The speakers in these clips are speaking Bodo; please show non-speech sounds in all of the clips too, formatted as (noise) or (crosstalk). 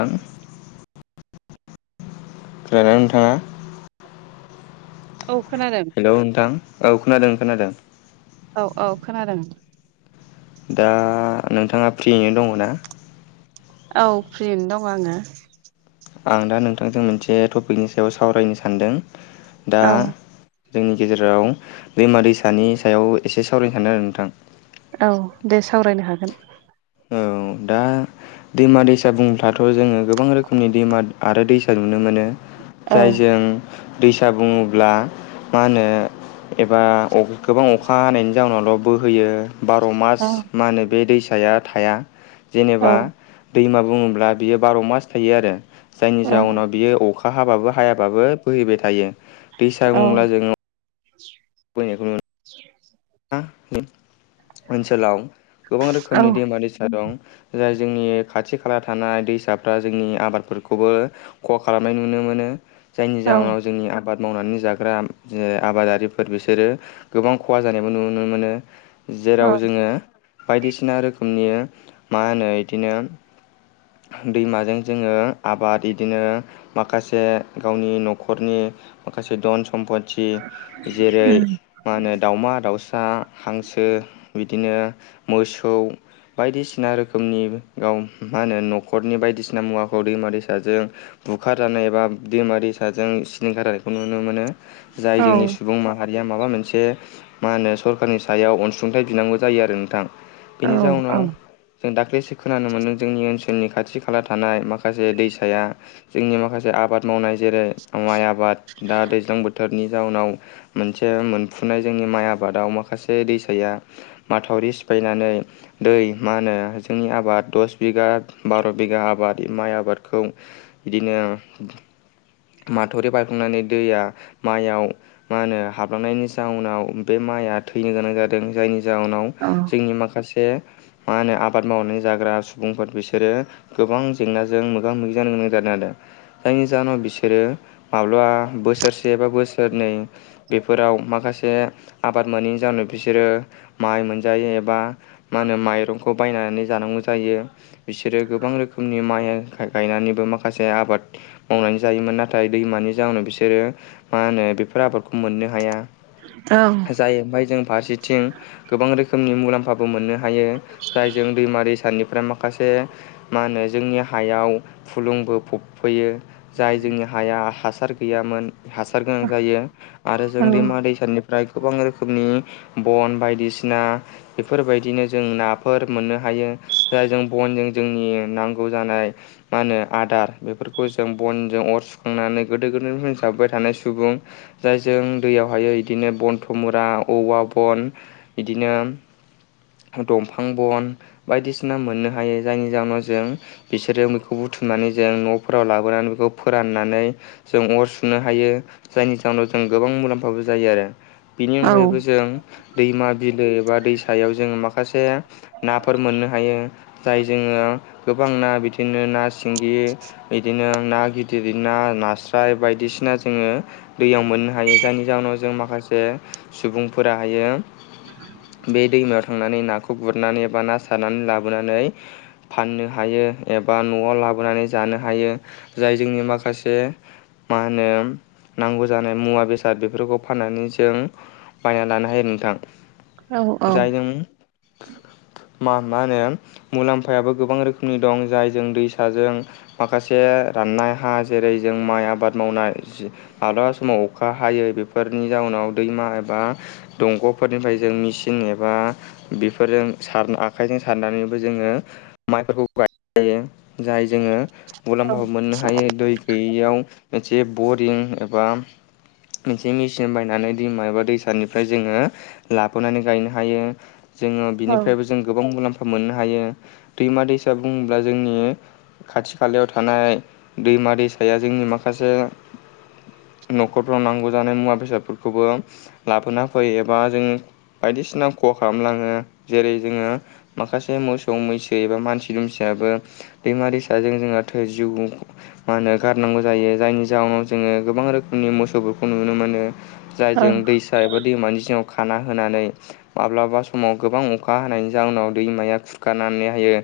ओं। खोनादोंना नोंथाङा? औ खोनादों। औ नोंथां औ खोनादों खोनादों। औ औ खोनादों। दा नोंथाङा फ्रियैनो दङ ना? औ फ्रियैनो दङ आंङो। आं दा नोंथांजों मोनसे टपिकनि सायाव सावरायनो सानदों दा आङो। औ जोंनि गेजेराव दैमा दैसानि सायाव एसे सावरायनो सानदों आरो नोंथां। औ दे सावरायनो हागोन। औ दा दैमा दैसा बुंङोफ्लाथ' जोङो गोबां रोखोमनि दैमा आरो दैसा नुनो मोनो। औ जायजों दैसा बुङोब्ला मा होनो एबा गोबां अखा हानायनि जाउनावल' बोहोयो बार' मास औ मा होनो बे दैसाया थाया औ जेनेबा दैमा बुंङोब्ला बियो बार' मास थायो आरो। जायनि ओं जाउनाव बियो अखा हाबाबो हायाबाबो बोहैबाय थायो दैसा औ बुंब्ला जोङो बोहैनायखौ नु (unintelligible) ओनसोलाव गोबां रोखोमनि दैमा दैसा दं। जाय जोंनि खाथि खाला थानाय दैसाफ्रा जोंनि आबादफोरखौबो खहा खालामनाय नुनो मोनो। जायनि औ जाउनाव जोंनि आबाद मावनानै जाग्रा ओ आबादारिफोर बिसोरो गोबां खहा जानायबो नु-नुनो मोनो जेराव जोङो बायदिसिना रोखोमनि मा होनो इदिनो दैमाजों जोङो आबाद इदिनो माखासे गावनि नखरनि माखासे धन सम्पथि जेरै उम मा होनो दाउमा दाउसा हांसो बिदिनो मोसौ बायदिसिना रोखोमनि गाव मा होनो नखरनि बायदिसिना मुवाखौ दैमा दैसाजों बुखार जानाय एबा दैमा दैसाजों सिलिंखार जानायखौ नुनो मोनो। औ जाय जोंनि सुबुं माहारिया माबा मोनसे मा होनो सरखारनि सायाव अनसुंथाइ बिनांगौ जायो आरो नोंथां औ बेनि जाउनाव जों दाख्लैसो खोनानो मोन्दों जोंनि ओनसोलनि खाथि खाला थानाय माखासे दैसाया जोंनि माखासे आबाद मावनाय जेरै माइ आबाद दा दैज्लां बोथोरनि जाउनाव मोनसे मोनफुनाय जोंनि माइ आबादाव माखासे दैसाया माथावरि सिफायनानै दै मा होनो जोंनि आबाद दस बिगा बार' बिगा आबाद माइ आबादखौ बिदिनो माथावरि बायफ्लंनानै दैया माइयाव मा होनो हाबलांनायनि जाउ नाव बे माइया थैनो गोनां जादों जायनि जाउनाव औ जोंनि माखासे मा होनो आबाद मावनानै जाग्रा सुबुंफोर बिसोरो गोबां जेंनाजों मोगा मोगि जानो गोनां जादों आरो। जायनि जाहोनाव बिसोरो माब्लाबा बोसोरसे बा बोसोरनै बेफोराव माखासे आबाद मोनैनि जाहोनाव बिसोरो माइ मोनजायो एबा मा होनो माइरंखौ बायनानै जानांगौ जायो बिसोरो गोबां रोखोमनि माइ गायनानैबो माखासे आबाद मावनानै जायोमोन नाथाय दैमानि जाउनाव बिसोरो मा होनो बेफोर आबादखौ मोननो हाया औ जायो ओमफाय जों फारसेथिं गोबां रोखोमनि मुलाम्फाबो मोननो हायो जायजों दैमा दैसानिफ्राय माखासे मा होनो जोंनि हायाव फुलुंबो फबफैयो जाय जोंनि हाया हासार गैयामोन हासार गोनां जायो आरो औ जों दैमा दैसानि ओमफ्राय गोबां रोखोमनि बन बायदिसिना बेफोरबायदिनो जों नाफोर मोननो हायो जाय जों बनजों जोंनि नांगौ जानाय मा होनो आदार बेफोरखौ जों बनजों अर सुखांनानै गोदो गोदायनिफ्रायनो जाबोबाय थानाय सुबुं जायजों दैयावहायै बिदिनो बनथ' मुरा औवा बन बिदिनो दंफां बन बायदिसिना मोननो हायो जायनि जाहोनाव जों बिसोरो मैखौ बुथुमनानै जों न'फोराव लाबोनानै बेखौ फोराननानै जों अर सुनो हायो जायनि जाहोनाव जों गोबां मुलाम्फाबो जायो आरो बिनि औ अनगायैबो जों दैमा बिलो एबा दैसायाव जों माखासे नाफोर मोननो हायो जाय जोङो गोबां ना बिदिनो ना सिंगि बिदिनो ना गिदिर ना नास्राय बायदिसिना जोङो दैयाव मोननो हायो जायनि जाहोनाव जों माखासे सुबुंफोरा हायो बे दैमायाव थांनानै नाखौ गुरनानै बा ना सारनानै लाबोनानै फाननो हायो एबा न'आव लाबोनानै जानो हायो जाय जोंनि माखासे मा होनो नांगौ जानाय मुवा बेसाद बेफोरखौ फाननानै जों बायना लानो हायो नोंथां औ जायजों (inaudible) मा मा होनो मुलाम्फायाबो गोबां रोखोमनि दं जायजों दैसाजों माखासे राननाय हा जेरै जों माइ आबाद मावनाय माब्लाबा समाव अखा हायो बेफोरनि जाउनाव दैमा एबा दंग'फोरनिफ्राय जों मिचिन एबा बेफोरजों सार आखाइजों सारनानैबो जोङो माइफोरखौ गायनाय जायो जाय जोङो मुलाम्फाबो मोननो हायो दै गैयैयाव मोनसे बरिं एबा बे मेचिन बायनानै दैमा एबा दैसानिफ्राय जोङो लाबोनानै गायनो हायो जोङो बिनिफ्रायबो जों गोबां मुलाम्फा मोननो हायो दैमा दैसा बुङोब्ला जोंनि खाथि खालायाव थानाय दैमा दैसाया जोंनि माखासे न'खरफ्राव नांगौ जानाय मुवा बेसादफोरखौबो लाबोना फैयो एबा जों बायदिसिना खहा खालामलाङो जेरै जोङो माखासे मोसौ मैसो एबा मानसि दुमसियाबो दैमा दैसाजों जोंहाथो जिउ (inaudible) मा होनो गारनांगौ जायो जायनि जाउनाव जोङो गोबां रोखोमनि मोसौ खौ नुनो मोनो जाय जों दैसा एबा दैमानि जिङाव खाना होनानै माब्लाबा समाव गोबां अखा हानायनि जाउनाव दैमाया खुरखानानै होयो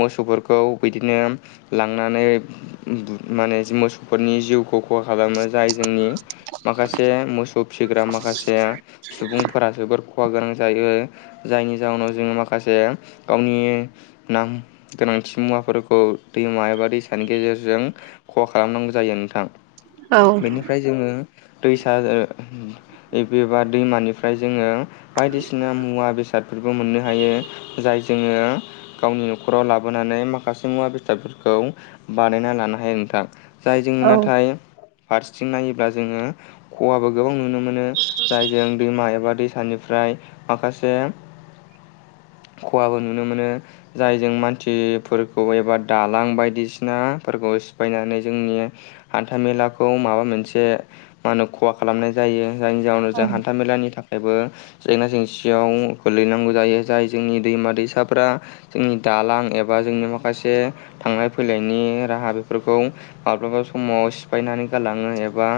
मोसौफोरखौ बिदिनो लांनानै माने मोसौफोरनि जिउखौ खहा खालामो जाय जोंनि माखासे मोसौ फिसिग्रा माखासे सुबुंफोरा जोबोर खहा गोनां जायो जायनि जाहोनाव जोङो माखासे गावनि नाम गोनांथि मुवाफोरखौ दैमा एबा दैसानि गेजेरजों खहा खालामनांगौ जायो नोंथां बेनिफ्राय जोङो दैसा एबा दैमानिफ्राय जोङो बायदिसिना मुवा बेसादफोरखौ मोननो हायो जाय जोङो। गावनि न'खराव लाबोनानै माखासे मुवा बेसादफोरखौ बानायना लानो हायो नोंथां। जाय जोङो नाथाय फारसेथिं नायोब्ला जोङो खहाबो गोबां नुनो मोनो। मोनो जायजों दैमा एबा दैसानिफ्राय माखासे खहाबो नुनो मोनो जायजों मानसिफोरखौ एबा दालां बायदिसिनाफोरखौ सिफायनानै जोंनि हान्थामेलाखौ माबा मोनसे मा होनो खहा खालामनाय जायो जायनि जाउनाव जों हान्था मेलानि थाखाय बो जेंना जेंसियाव गोलैनांगौ जायो जाय जोंनि दैमा दैसाफ्रा जोंनि दालां एबा जोंनि माखासे थांलाय फैलायनि राहा बेफोरखौ माब्लाबा समाव सिफायनानै गालाङो एबा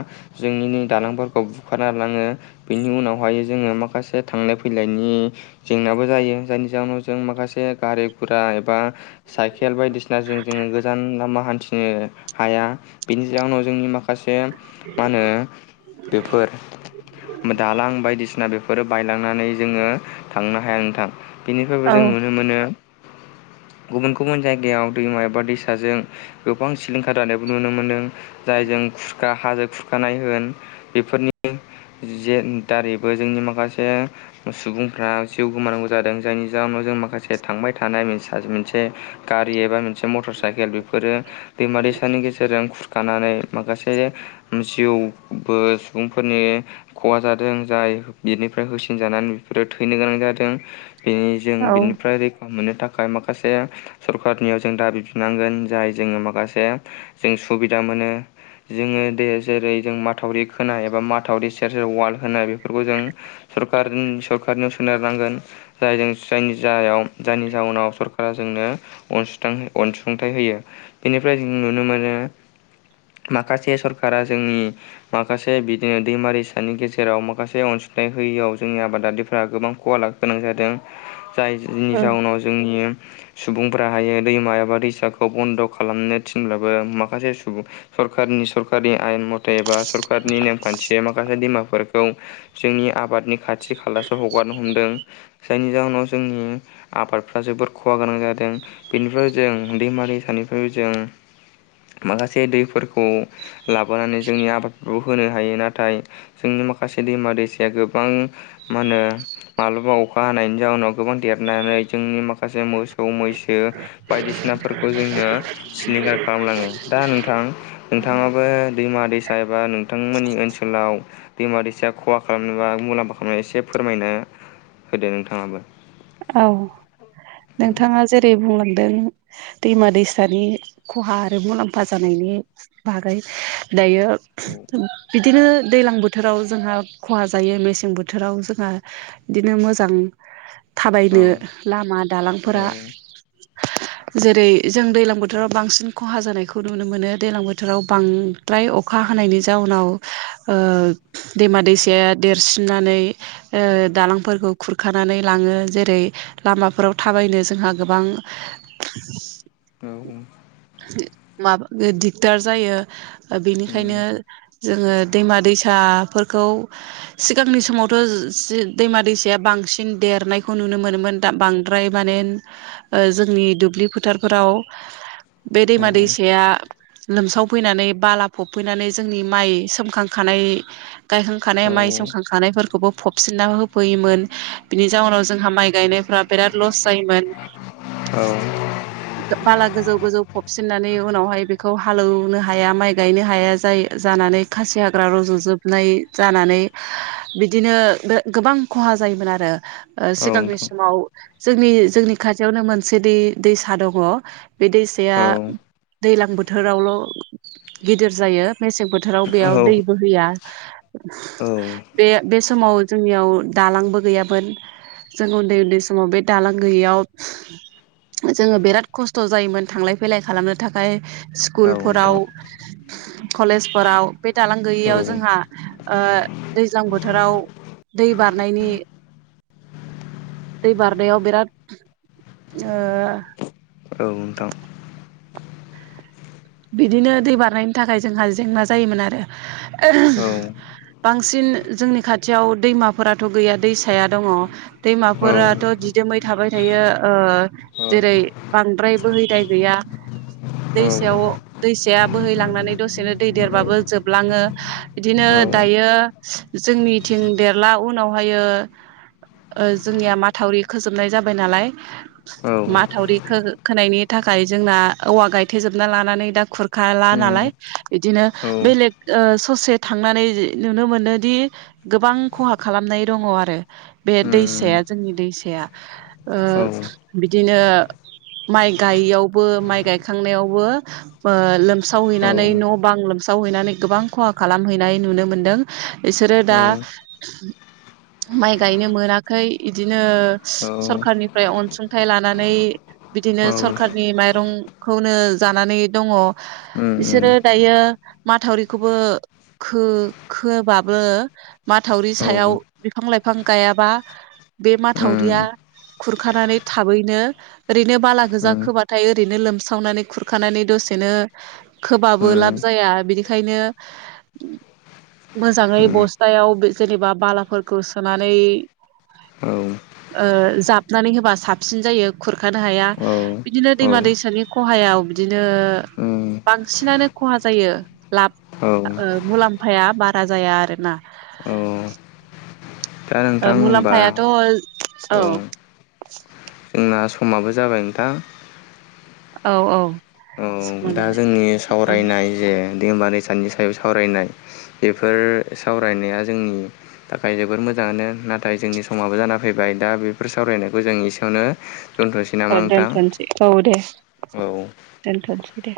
जोंनि नै दालांफोरखौ बुखारना लाङो बेनि उनावहाय जोङो माखासे दा थांलाय फैलायनि जेंनाबो जायो जायनि जाहोनाव जों माखासे गारि गुरा एबा साइकेल बायदिसिनाजों जोङो गोजान लामा हान्थिनो हाया बेनि जाहोनाव जोंनि माखासे मा होनो बेफोर दालां बायदिसिना बेफोरो बायलांनानै जोङो थांनो हाया नोंथां। बेनिफ्रायबो जों नुनो मोनो गुबुन गुबुन जायगायाव दैमा एबा दैसाजों गोबां सिलिंखार जानायबो नुनो मोन्दों जायजों खुुरखा हाजो खुर खानाय होन बेफोरनि जे दारैबो जोंनि माखासे सुबुंफ्रा जिउ गोमानांगौ जादों। जायनि जााहोनाव जों माखासे थांबाय थानाय मोनसे गारि एबा मोनसे मटर साइकेल बेफोरो दैमा दैसानि गेजेरजों खुरखानानै माखासे जिउबो सुबुंफोरनि खहा जादों जाय बिनिफ्राय होसिनजानानै बेफोरो थैनो गोनां जादों। बेनि जों औ बिनिफ्राय रै मोननो थाखाय माखासे सरखारनियाव जों दाबि बिनांगोन जाय जोङो माखासे जों सुबिदा मोनो जोङो दे जेरै जों माथावरि खोनाय एबा माथावरि सेर जेर वाल होनाय बेफोरखौ जों सरखार सरखारनियाव सोनारनांगोन जायजों जायनि जायाव जायनि जााहोनाव सरकारा जोंनो अनसुंथाइ होयो बेनिफ्राय जों नुनो मोनो माखासे सरकारा जोंनि माखासे बिदिनो दैमारिसानि गेजेराव माखासे अनसुंथाइ होयैआव जोंनि आबादारिफ गोबां खहा ला गोनां जादों जाय जिनि जाउनाव जोंनि सुबुंफ्रा हायो दैमा एबा दैसाखौ बन्द' खालामनो थिनब्लाबो माखासे सुबुं सरखारनि सरकनि आयेन मथेबा सरखारारनि नेमखान्थिय माखासे दैमाफोरखौ जोंनि आबादनि खाथि खालासो हगारनो हमदों जायनि जाहोनाव जोंनि आबादफ्रा जोबोद खहा गोनां जादों बेनिफ्राय जों दैमा दैसानिफ्रायबो जों माखासे दैफोरखौ लाबोनानै जोंनि आबादफोरखौ होनो हायो नाथाय जोंनि माखासे दैमा दैसाया गोबां मा होनो माब्लाबा अखा हानायनि जाउनाव गोबां देरनानै जोंनि माखासे मोसौ मोसौ मैसो बायदिसिनाफोरखौ जोंनो सिलिंखार खालामलाङो दा नोंथां नोंथाङाबो दैमा दैसा एबा नोंथांमोननि ओनसोलाव दैमा दैसा खहा खालामनाय बा मुलाम्फा खालामनाय एसे फोरमायनो होदो नोंथाङाबो। औ नोंथाङा जेरै बुंलांदों दैमा दैसानि खहा आरो मुलाम्फा जानायनि बागै दायो औ बिदिनो दैज्लां बोथोराव जोंहा खहा जायो मेसें बोथोराव जोंहा बिदिनो मोजां थाबायनो औ लामा औ दालांफोरा (inaudible) जेरै जों दैजलां बोथोराव बांसिन खहा जानायखौ नुनो मोनो दैलां बोथोराव बां द्राय अखा हानायनि जाउनाव ओं दैमा दैसाया देरसिननानै ओं दालांफोरखौ खुरखानानै लाङो। जेरै लामाफोराव थाबायनो जोंहा गोबां औ। माब दिगदार जायो बेनिखायनो जोङो दैमा दैसाफोरखौ सिगांनि समावथ' जि दैमा दैसाया बांसिन देरनाय नुनो मोनोमोन दा बांद्राय माने ओ जोंनि दुब्लि फोथारफोराव बे दैमा औ दैसाया लोमसावफैनानै बाला फबफैनानै जोंनि माइ सोमखांखानाय गायखां खानाय माइ सोमखां खानायफोरखौबो फफसिनना होफैयोमोन बिनि जाउनाव जोंहा माइ गायनायफ्रा बेराद लस जायोमोन। औ (inaudible) बाला गोजौ गोजौ फबसिननानै उनावहाय बेखौ हालौनो हाया माइ गायनो हाया जायो जानानै खासि हाग्रा रज'जोबनाय जानानै बिदिनो गोबां खहा जायोमोन आरो। ओ औ सिगांनि नोंथां समाव जोंनि जोंनि खाथियावनो मोनसे दै दैसा दङ बे दैसाया औ दैलां बोथोरावल' गिदिर जायो मेसें बोथोराव बेयाव औ दै बोहैया। (inaudible) औ। बे बे समाव जोंनियाव दालांबो गैयामोन। जों उन्दै उन्दै समाव बे दालां गैयैयाव जोङो बिराद खस् थ' जायोमोन थांलाय फैलाय खालामनो थाखाय औ स्कुलफोराव नोंथां कलेजफोराव बे दालां औ गैयियाव जोंहा ओ दैज्लां बोथोराव दै बारनायनि दै बारनायाव बिराद ओ औ नोंथां। बिदिनो दै बारनायनि थाखाय जोंहा जेंना जायोमोन आरो। औ बांसिन जोंनि खाथियाव दैमाफोराथ' गैया दैसाया दङ'। औ दैमाफोराथ' दिदोमै थाबाय थायो ओ औ जेरै बांद्राय बोहैदाय गैया औ दैसायाव दैसाया बोहैलांनानै दसेनो दै देरबाबो जोबलाङो इदिनो औ दायो जोंनिथिं देरला उनावहायो ओ जोंनिया माथावरि खोजोबनाय जाबाय नालाय। औ माथावरि खो-खोनायनि थाखाय जोंना औवा गायथेेजोबना लानानै दा खुरखाला उम नालाय इदिनो औ बेलेग ओ ससे थांनानै नुनो मोनोदि गोबां खहा खालामनाय दङ आरो बे दैसाया उम जोंनि दैसाया। ओ औ बिदिनो माइ गायैयावबो माइ गायखांनायावबो ओ लोमसावहैनानै न' बां लोमसावहैनानै गोबां खहा खालामहैनाय नुनो मोनदों। इसोरो औ दा माइ गायनो मोनाखै इदिनो औ सरखारनिफ्राय अनसुंथाइ लानानै बिदिनो औ सरखारनि माइरंखौनो जानानै दङ। उम उम इसोरो दायो माथावरिखौबो खो-खोबाबो माथावरि औ उम सायाव बिफां लाइफां गायाबा बे माथावरिया खुरखानानै थाबैनो ओरैनो बाला गोजा खोबाथाय ओरैनो लोमसावनानै खुरखानानै दसे बिदिनो उम खोबाबो लाब औ जाया बिनिखायनो मोजाङै बस्थायाव जेनेबा बालाफोरखौ सोनानै औ ओ जाबनानै होबा साबसिन जायो खुरखानो हाया औ बिदिनो उम दैमा दैसानि खहायाव बिदिनो बांसिनानो खहा जायो लाब औ ओ मुलाम्फाया बारा जाया आरोना औ दा ओ नोंथां होमबा मुलाम्फायाथ' औ जोंना समाबो जाबाय नोंथां औ औ औ समा दा जाबाय जोंनि सावरायनाय जे दैमा दैसानि सायाव सावरायनाय बेफोर सावरायनाया जोंनि थाखाय जोबोर मोजाङानो नाथाय जोंनि समाबो जाना फैबाय दा बेफोर सावरायनायखौ जों एसेयावनो दोनथ'नोसै औ नामा नोंथां दोनथ'नोसै औ दे औ दोनथ'नोसै दे